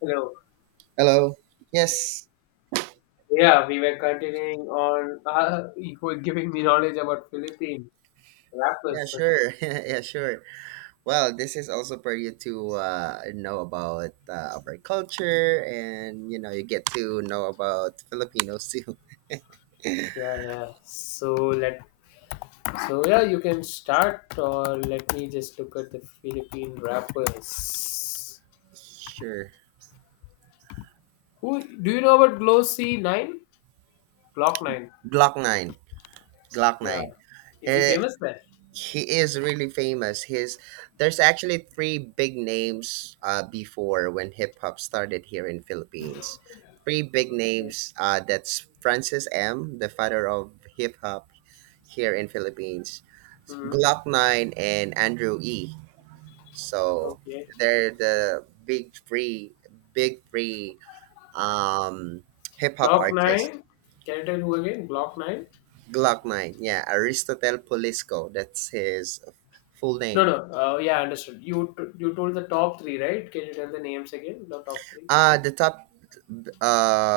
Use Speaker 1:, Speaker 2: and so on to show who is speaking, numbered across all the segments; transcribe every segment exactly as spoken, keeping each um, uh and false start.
Speaker 1: Hello.
Speaker 2: Hello. Yes.
Speaker 1: Yeah, we were continuing on. Uh, you were giving me knowledge about Philippine
Speaker 2: Yeah,
Speaker 1: rappers.
Speaker 2: sure. yeah, sure. Well, this is also for you to uh, know about uh, our culture and, you know, you get to know about Filipinos too.
Speaker 1: Yeah, yeah. So let. So yeah, you can start, or let me just look at the Philippine rappers.
Speaker 2: sure.
Speaker 1: Who do you know about Glossy Nine? Glock Nine.
Speaker 2: Glock nine. Glock
Speaker 1: Yeah.
Speaker 2: nine.
Speaker 1: Is he
Speaker 2: He,
Speaker 1: famous there?
Speaker 2: he is really famous. His There's actually three big names uh, before when hip-hop started here in Philippines. Three big
Speaker 1: Okay.
Speaker 2: names. Uh, that's Francis M., the father of hip-hop here in Philippines,
Speaker 1: Hmm.
Speaker 2: Glock nine, and Andrew E. So
Speaker 1: Okay.
Speaker 2: they're the big three, big three um, hip hop
Speaker 1: Glock
Speaker 2: artists.
Speaker 1: Nine. Can I tell who again? Glock Nine.
Speaker 2: Glock nine, yeah, Aristotle Polisco, that's his full
Speaker 1: No, no.
Speaker 2: name.
Speaker 1: Uh, yeah, understood. You t- you told the top three, right? Can you tell the names again? The top three,
Speaker 2: Uh, the top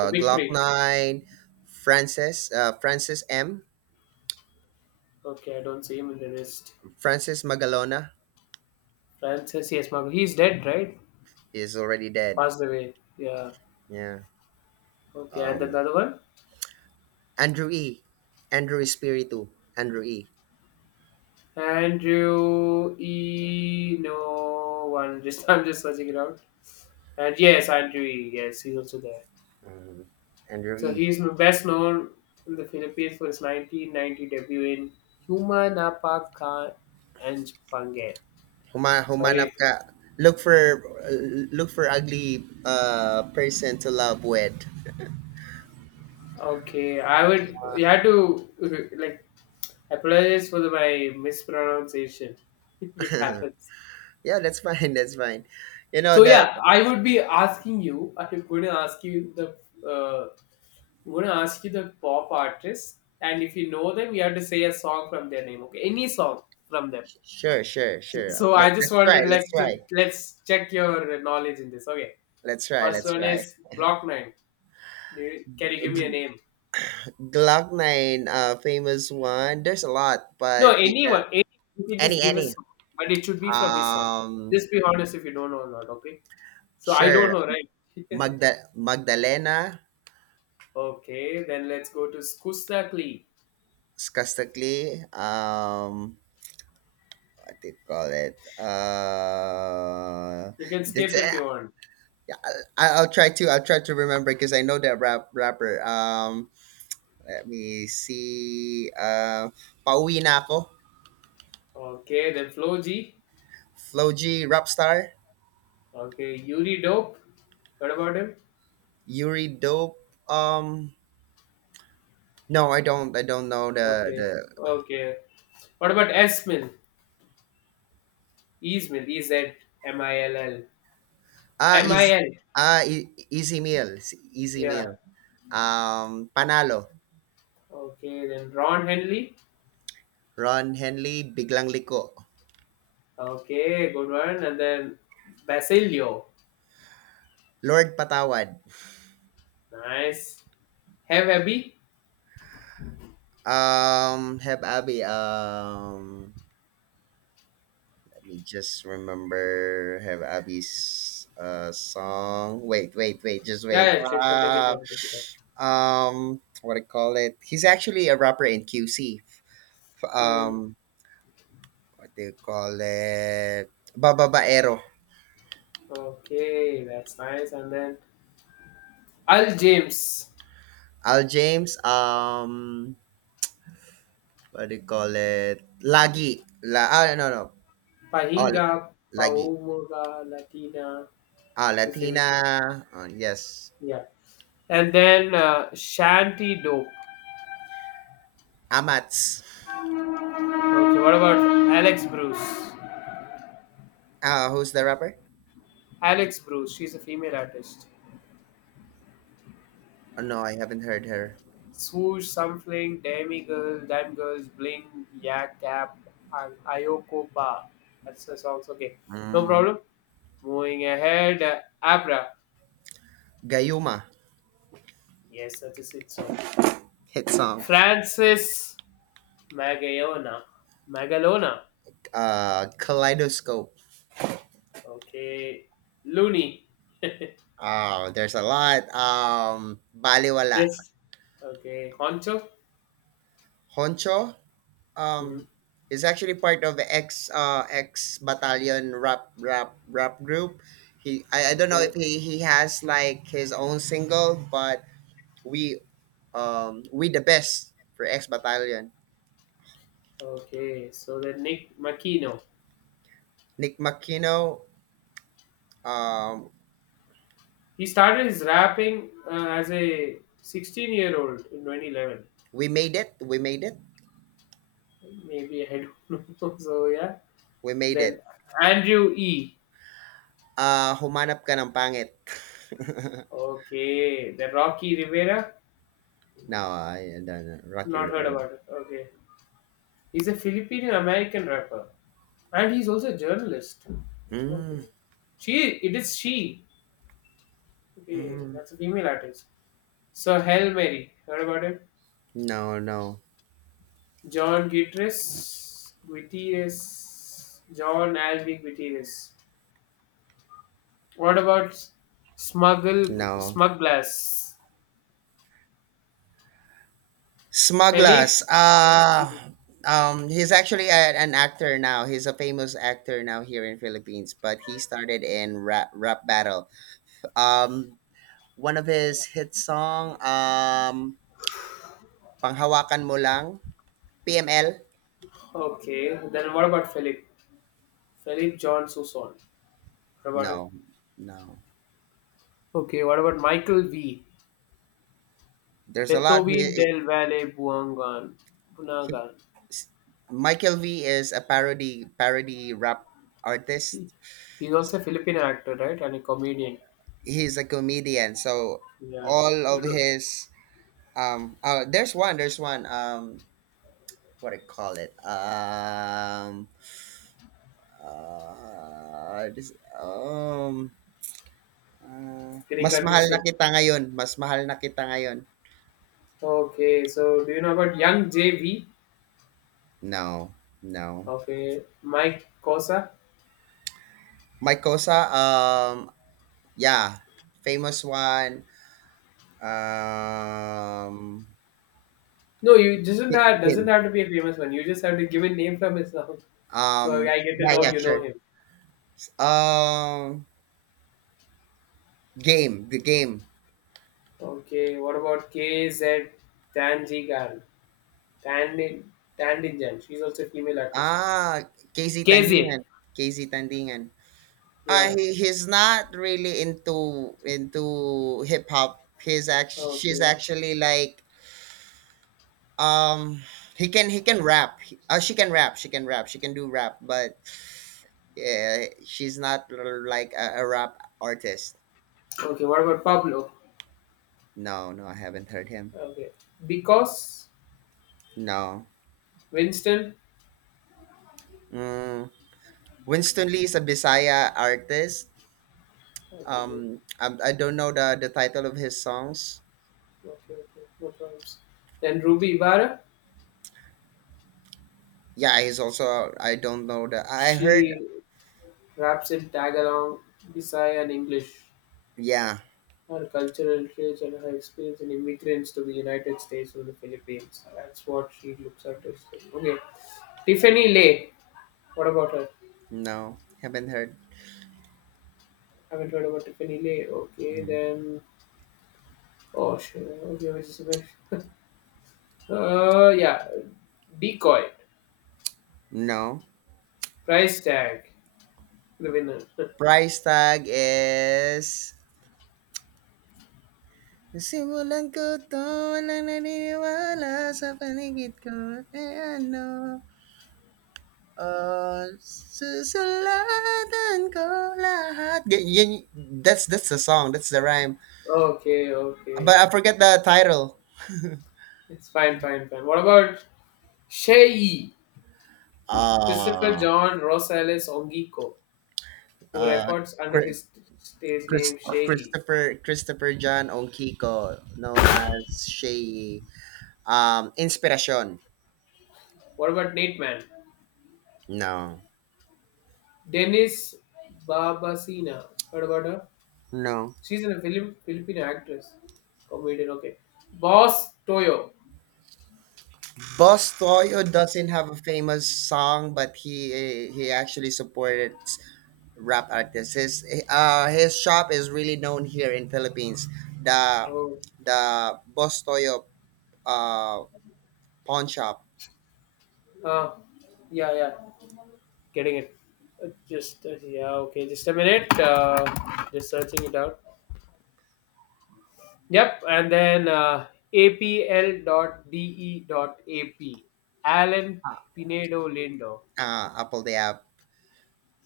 Speaker 1: the big
Speaker 2: Glock
Speaker 1: three.
Speaker 2: nine, Francis, uh, Francis M,
Speaker 1: Okay, I don't see him in the list.
Speaker 2: Francis Magalona,
Speaker 1: Francis, yes, Marco. He's dead, right?
Speaker 2: is already dead.
Speaker 1: Passed away. Yeah.
Speaker 2: Yeah.
Speaker 1: Okay, and then the
Speaker 2: Um,
Speaker 1: other one,
Speaker 2: Andrew E, Andrew Espiritu, Andrew E.
Speaker 1: Andrew E. No one. Just I'm just searching it out. And yes, Andrew E. Yes, he's also there.
Speaker 2: Mhm. Andrew
Speaker 1: So
Speaker 2: E.
Speaker 1: he's m- best known in the Philippines for his nineteen ninety debut in Humanapakan and Pangan.
Speaker 2: Huma humanap
Speaker 1: Sorry.
Speaker 2: ka, look for, look for ugly uh person to love with.
Speaker 1: Okay, I would you had to uh, like apologize for the, my mispronunciation if it happens.
Speaker 2: yeah, that's fine. That's fine. You know
Speaker 1: So
Speaker 2: that.
Speaker 1: yeah, I would be asking you. I'm going to ask you the uh, I'm going to ask you the pop artist, and if you know them, you have to say a song from their name. Okay, any song from them.
Speaker 2: Sure, sure, sure.
Speaker 1: So
Speaker 2: Let,
Speaker 1: I just
Speaker 2: let's try.
Speaker 1: wanted
Speaker 2: Let's
Speaker 1: like to,
Speaker 2: try.
Speaker 1: let's check your knowledge in this. Okay,
Speaker 2: Let's
Speaker 1: the
Speaker 2: try.
Speaker 1: first
Speaker 2: Let's
Speaker 1: one
Speaker 2: try.
Speaker 1: is Block Nine. Do you, can you give me a
Speaker 2: G-
Speaker 1: name?
Speaker 2: Glock nine, uh, famous one. There's a lot,
Speaker 1: No,
Speaker 2: but you can
Speaker 1: anyone, any you can just
Speaker 2: any
Speaker 1: give a
Speaker 2: any.
Speaker 1: song, but it should be from his song.
Speaker 2: Um,
Speaker 1: Just be honest if you don't know or not, okay? So I don't
Speaker 2: sure.
Speaker 1: know, right?
Speaker 2: Magda Magdalena.
Speaker 1: Okay, then let's go to Skustakli.
Speaker 2: Skastakli. Um, what do you call it? Uh,
Speaker 1: You can
Speaker 2: that's
Speaker 1: skip if
Speaker 2: it.
Speaker 1: you want.
Speaker 2: I, I'll try to I'll try to remember because I know that rap rapper. Um, let me see. Uh, Pauwi na ako.
Speaker 1: Okay, then Flo G.
Speaker 2: Flo G, Rapstar.
Speaker 1: Okay, Yuri Dope. What about him?
Speaker 2: Yuri Dope. Um, no, I don't. I don't know the
Speaker 1: Okay,
Speaker 2: the.
Speaker 1: okay. What about S Esmil? Esmil, E Z M I L L.
Speaker 2: Ah,
Speaker 1: M I
Speaker 2: is,
Speaker 1: L.
Speaker 2: ah E- easy meal, easy
Speaker 1: Yeah.
Speaker 2: meal. Um, Panalo.
Speaker 1: Okay, then Ron Henley.
Speaker 2: Ron Henley, Biglang Liko.
Speaker 1: Okay, good one. And then Basilio.
Speaker 2: Lord Patawad.
Speaker 1: Nice. Have Abby?
Speaker 2: Um, Heb Abi. Um, me just remember have Abby's uh song. Wait, wait, wait, just wait.
Speaker 1: Yeah, yeah, sure, sure. Take it
Speaker 2: Uh,
Speaker 1: time. Take it time.
Speaker 2: um, what do you call it? He's actually a rapper in Q C.
Speaker 1: Hmm.
Speaker 2: Um, what do you call it? Bababaero.
Speaker 1: Okay, that's nice. And then Al James,
Speaker 2: Al James. Um, what do you call it? Lagi. La. Ah, no, no. Oh,
Speaker 1: Pahinga,
Speaker 2: Lagi.
Speaker 1: Paumoga, Latina.
Speaker 2: Ah,
Speaker 1: That's his
Speaker 2: Latina.
Speaker 1: famous name.
Speaker 2: Oh, yes.
Speaker 1: Yeah. And then uh, Shanti Dope.
Speaker 2: Amats.
Speaker 1: Okay, what about Alex Bruce?
Speaker 2: Ah, who's the rapper?
Speaker 1: Alex Bruce, she's a female artist.
Speaker 2: Oh, no, I haven't heard her.
Speaker 1: Swoosh, Sunfling, Demi Girl, Dime Girls, Bling, Yak Cap, and Ayoko Ba. That's the songs. Okay, no
Speaker 2: Mm.
Speaker 1: problem. Moving ahead, uh, Abra.
Speaker 2: Gayuma.
Speaker 1: Yes, that is its song.
Speaker 2: Hit song.
Speaker 1: Francis Magallona. Magalona.
Speaker 2: Uh, Kaleidoscope.
Speaker 1: Okay. Looney.
Speaker 2: Oh, there's a lot. Um, Baliwala.
Speaker 1: This. Okay. Concho.
Speaker 2: Honcho.
Speaker 1: Hmm.
Speaker 2: Um, is actually part of ex, uh ex Battalion rap rap rap group. He I, I don't know
Speaker 1: Okay.
Speaker 2: if he he has like his own single, but we um we the best for X Battalion.
Speaker 1: Okay. So then Nick Makino.
Speaker 2: Nick Makino. Um,
Speaker 1: He started his rapping uh, as a sixteen year old in twenty eleven.
Speaker 2: we made it. We made it.
Speaker 1: Maybe I don't know. So yeah,
Speaker 2: We made
Speaker 1: then
Speaker 2: it.
Speaker 1: Andrew E.
Speaker 2: Uh, humanap ka ng pangit.
Speaker 1: Okay, the Rocky Rivera.
Speaker 2: No, I done Rocky
Speaker 1: Not heard
Speaker 2: Rivera.
Speaker 1: about it. Okay, he's a Filipino American rapper, and he's also a journalist. Okay,
Speaker 2: Mm,
Speaker 1: she it is she. Okay,
Speaker 2: mm,
Speaker 1: that's a female artist. So Hail Mary. Heard about it?
Speaker 2: no, no,
Speaker 1: John Gutierrez. Gutierrez. John Alvin Gutierrez. What about Smuggle
Speaker 2: no.
Speaker 1: Smug Glass? Philip
Speaker 2: Smugglers. Uh um he's actually a, an actor now. He's a famous actor now here in Philippines, but he started in rap rap battle. Um one of his hit song um Panghawakan Mo Lang, P M L?
Speaker 1: Okay, then what about Philip? Philip John Soussan. What about it?
Speaker 2: No. No.
Speaker 1: Okay, what about Michael V?
Speaker 2: There's a lot
Speaker 1: Beethoven
Speaker 2: he,
Speaker 1: del Valle Buangan.
Speaker 2: he
Speaker 1: Bunagan.
Speaker 2: Michael V is a parody parody rap artist.
Speaker 1: He's also a Filipino actor, right? And a comedian.
Speaker 2: He's a comedian, so
Speaker 1: Yeah,
Speaker 2: all
Speaker 1: you
Speaker 2: of
Speaker 1: do.
Speaker 2: his um uh, there's one there's one, um what do you call it um uh, this, um uh,
Speaker 1: Getting
Speaker 2: mas mahal na
Speaker 1: confusing.
Speaker 2: kita ngayon mas mahal na kita ngayon.
Speaker 1: Okay, so do you know about Young J V?
Speaker 2: no no.
Speaker 1: Okay, Mike Cosa.
Speaker 2: Mike Cosa um yeah, famous one. um
Speaker 1: No, you doesn't
Speaker 2: Gi-
Speaker 1: have doesn't
Speaker 2: game.
Speaker 1: have to be a famous one. You just have to give a name from his song, so
Speaker 2: um
Speaker 1: I get to
Speaker 2: yeah,
Speaker 1: know
Speaker 2: yeah,
Speaker 1: you know
Speaker 2: sure.
Speaker 1: him.
Speaker 2: um game the game.
Speaker 1: Okay, what about K Z Tanjigan? Tandin Tandinjan. She's also a female artist.
Speaker 2: Ah, Casey,
Speaker 1: K Z.
Speaker 2: Tandingan. Casey, Tandingan. Uh,
Speaker 1: Yeah.
Speaker 2: he, he's not really into into hip hop. He's act she's
Speaker 1: Okay.
Speaker 2: actually like, um he can, he can rap. He- Uh, she can rap. She can rap. She can do rap, but yeah, she's not l- like a, a rap artist.
Speaker 1: Okay. What about Pablo?
Speaker 2: No, no, I haven't heard him.
Speaker 1: Okay. Because
Speaker 2: No.
Speaker 1: Winston.
Speaker 2: Mm. Winston Lee is a Bisaya artist.
Speaker 1: Okay. Okay.
Speaker 2: Um, I, I don't know the, the title of his songs.
Speaker 1: Okay. Okay. No problems. Then Ruby Ibarra.
Speaker 2: Yeah, he's also. I don't know that. I heard.
Speaker 1: She raps in Tagalog, Bisaya, and English.
Speaker 2: Yeah,
Speaker 1: Her cultural heritage and her experience in immigrants to the United States or the Philippines. That's what she looks at. As. Well. Okay. Tiffany Lay. What about her?
Speaker 2: no, haven't heard.
Speaker 1: I haven't heard about Tiffany Lay. Okay.
Speaker 2: Mhm.
Speaker 1: Then oh, sure. Okay, which is a bit. Uh, yeah. Decoy.
Speaker 2: No.
Speaker 1: Price tag. The winner.
Speaker 2: Price tag is. Simulan ko to, walang naniniwala sa paligid ko, eh ano, oh, susulatan ko lahat. Y- yun, that's, that's the song, that's the rhyme.
Speaker 1: Okay, okay.
Speaker 2: But I forget the title.
Speaker 1: It's fine, fine, fine. What about Shei? Christopher
Speaker 2: Uh,
Speaker 1: John Rosales Ongiko, who
Speaker 2: uh,
Speaker 1: records under his stage
Speaker 2: Chris,
Speaker 1: name Shei.
Speaker 2: Christopher Christopher John Onkiko, known as Shay, um, Inspiration.
Speaker 1: What about Nate Man?
Speaker 2: No,
Speaker 1: Dennis Babasina. Heard about her?
Speaker 2: no.
Speaker 1: She's a Philip Filipino actress. Comedian, okay. Boss Toyo.
Speaker 2: Boss Toyo doesn't have a famous song, but he he actually supports rap artists. His uh his shop is really known here in Philippines. The
Speaker 1: Oh,
Speaker 2: the Boss Toyo uh pawn shop.
Speaker 1: uh, yeah, yeah. Getting it. Uh, Just uh, yeah, okay. Just a minute. Uh, just searching it out. Yep, and then uh, apl.de.ap. Alan Pinedo Lindo.
Speaker 2: uh, Apple the app.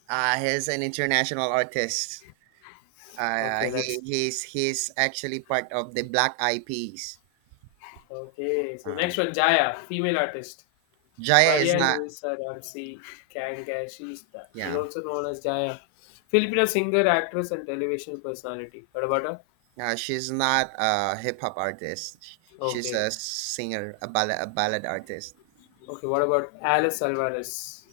Speaker 2: Uh, he's an international artist. Uh,
Speaker 1: Okay,
Speaker 2: he
Speaker 1: that's
Speaker 2: he's he's actually part of the Black Eyed Peas.
Speaker 1: okay. So
Speaker 2: Uh,
Speaker 1: next one, Jaya, female artist.
Speaker 2: Jaya is
Speaker 1: Maria
Speaker 2: not.
Speaker 1: Luisa Ramsey Kangashista. She's
Speaker 2: Yeah,
Speaker 1: also known as Jaya. Filipino singer, actress, and television personality. What about her?
Speaker 2: uh, she's not a hip hop artist. Sh- She's
Speaker 1: Okay.
Speaker 2: a singer, a ballad, a ballad artist.
Speaker 1: Okay, what about Alice Alvarez?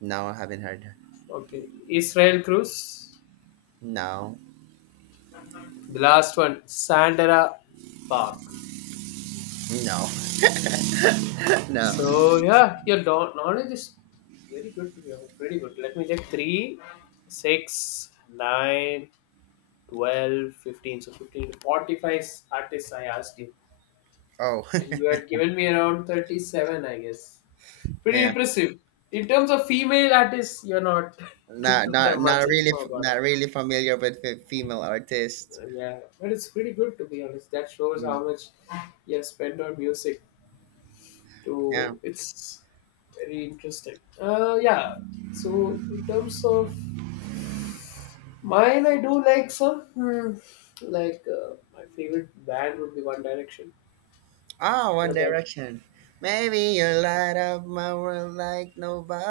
Speaker 2: No, I haven't heard her.
Speaker 1: Okay. Israel Cruz?
Speaker 2: No,
Speaker 1: The last one, Sandera Park.
Speaker 2: no, no.
Speaker 1: So yeah, your know- knowledge is very good. To be honest, pretty good. Let me check three, six, nine, twelve, fifteen. So fifteen to forty-five artists I asked you.
Speaker 2: Oh,
Speaker 1: And you had given me around thirty-seven, I guess. Pretty
Speaker 2: yeah.
Speaker 1: impressive. In terms of female artists, you're not, you
Speaker 2: Not
Speaker 1: don't have
Speaker 2: not
Speaker 1: much
Speaker 2: not really
Speaker 1: info
Speaker 2: f-
Speaker 1: about it.
Speaker 2: not really familiar with fe- female artists.
Speaker 1: Yeah, but it's pretty good to be honest. That shows
Speaker 2: Mm.
Speaker 1: how much you have spent on music.
Speaker 2: Yeah.
Speaker 1: To it's very interesting uh yeah, so in terms of mine, I do like some hmm, like uh, my favorite band would be One Direction.
Speaker 2: Oh,
Speaker 1: What
Speaker 2: One
Speaker 1: about
Speaker 2: Direction. Maybe you light up my world like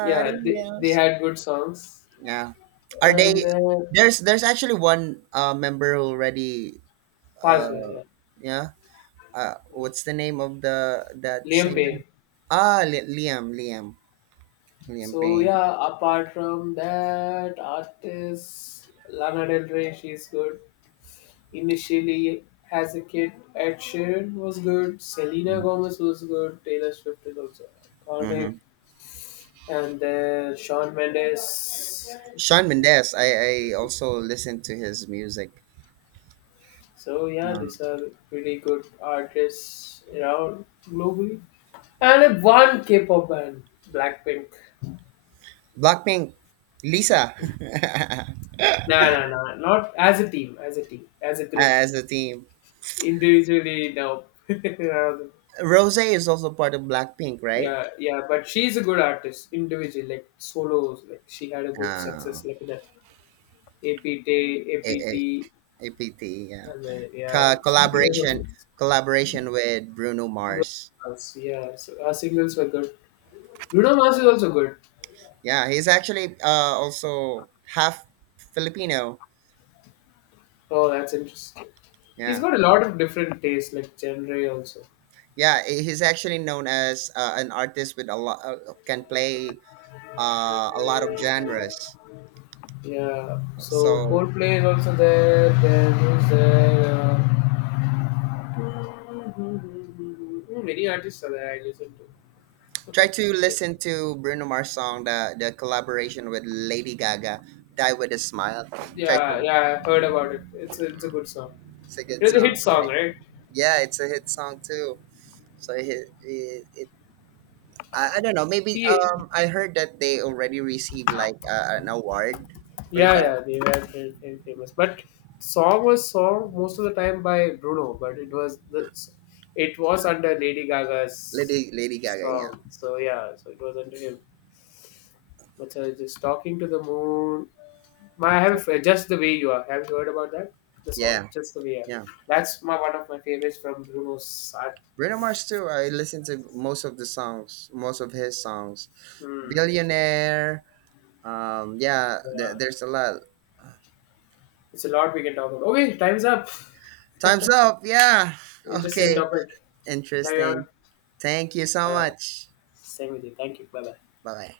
Speaker 1: yeah they, they
Speaker 2: else.
Speaker 1: had good songs.
Speaker 2: Yeah. Are
Speaker 1: And
Speaker 2: they,
Speaker 1: then
Speaker 2: there's there's actually one uh member who already,
Speaker 1: passed
Speaker 2: uh
Speaker 1: away, yeah,
Speaker 2: yeah. Uh what's the name of the that
Speaker 1: Liam Payne.
Speaker 2: singer? Ah, Li- Liam, Liam, Liam
Speaker 1: So
Speaker 2: Payne.
Speaker 1: yeah, apart from that artists, Lana Del Rey, she's good. Initially, as a kid, Ed Sheeran was good, Selena Gomez was good, Taylor Swift is also iconic,
Speaker 2: Mm-hmm.
Speaker 1: and then Shawn Mendes.
Speaker 2: Sean Mendes. I I also listen to his music.
Speaker 1: So yeah, these are pretty good artists around globally. And a one K-pop band, Blackpink.
Speaker 2: Blackpink, Lisa.
Speaker 1: Nah, nah, nah. Not as a team, as a team, as a group.
Speaker 2: As a team.
Speaker 1: Individually, no. Um,
Speaker 2: Rose is also part of Blackpink, right?
Speaker 1: yeah, yeah. But she's a good artist individually, like solos. Like she had a good
Speaker 2: Uh,
Speaker 1: success like that. A P T,
Speaker 2: A- A-
Speaker 1: A P T,
Speaker 2: APT, yeah.
Speaker 1: and uh, yeah,
Speaker 2: Co-
Speaker 1: even the
Speaker 2: collaboration, collaboration with Bruno
Speaker 1: Bruno
Speaker 2: Mars.
Speaker 1: Mars, yeah, so our singles were good. Bruno Mars is also good.
Speaker 2: Yeah, he's actually uh, also half Filipino.
Speaker 1: Oh, that's interesting. He's
Speaker 2: Yeah,
Speaker 1: got a lot of different tastes, like genre also.
Speaker 2: yeah, he- he's actually known as uh, an artist with a lot, uh, can play uh, a lot of genres.
Speaker 1: Yeah, so
Speaker 2: So
Speaker 1: Coldplay is also there. Then who's there? Uh, many artists are there I listen
Speaker 2: try
Speaker 1: to.
Speaker 2: to
Speaker 1: Like,
Speaker 2: listen to Bruno Mars song, the the collaboration with Lady Gaga, "Die with a Smile." Try to,
Speaker 1: yeah, yeah, I've heard about it. It's a, it's a good song.
Speaker 2: it's a
Speaker 1: It
Speaker 2: good
Speaker 1: was a hit
Speaker 2: song.
Speaker 1: song,
Speaker 2: Right?
Speaker 1: right?
Speaker 2: Yeah, it's a hit song too. So it, it, it I, I don't know. Maybe
Speaker 1: He
Speaker 2: um I heard that they already received like uh, an award for
Speaker 1: yeah,
Speaker 2: that.
Speaker 1: yeah, they were very, very famous. But song was sung most of the time by Bruno, but it was the it was under Lady Gaga's
Speaker 2: Lady Lady Gaga,
Speaker 1: song.
Speaker 2: yeah,
Speaker 1: So yeah, so it was under him. But uh, just talking to the moon. My, I have uh, just the way you are. Have you heard about that? The song,
Speaker 2: yeah,
Speaker 1: just the way you
Speaker 2: yeah.
Speaker 1: are. That's my one of my favorites from Bruno's art.
Speaker 2: Bruno Mars too. I listen to most of the songs, most of his songs.
Speaker 1: Hmm.
Speaker 2: Billionaire. Um, yeah,
Speaker 1: Yeah.
Speaker 2: th- there's a lot.
Speaker 1: It's a lot we can talk about. Okay, time's up.
Speaker 2: Time's up. Yeah.
Speaker 1: Interesting
Speaker 2: Okay.
Speaker 1: topic. Carry on.
Speaker 2: Interesting. Thank you so
Speaker 1: All right.
Speaker 2: much.
Speaker 1: Same with you. Thank you. Bye bye.
Speaker 2: Bye bye.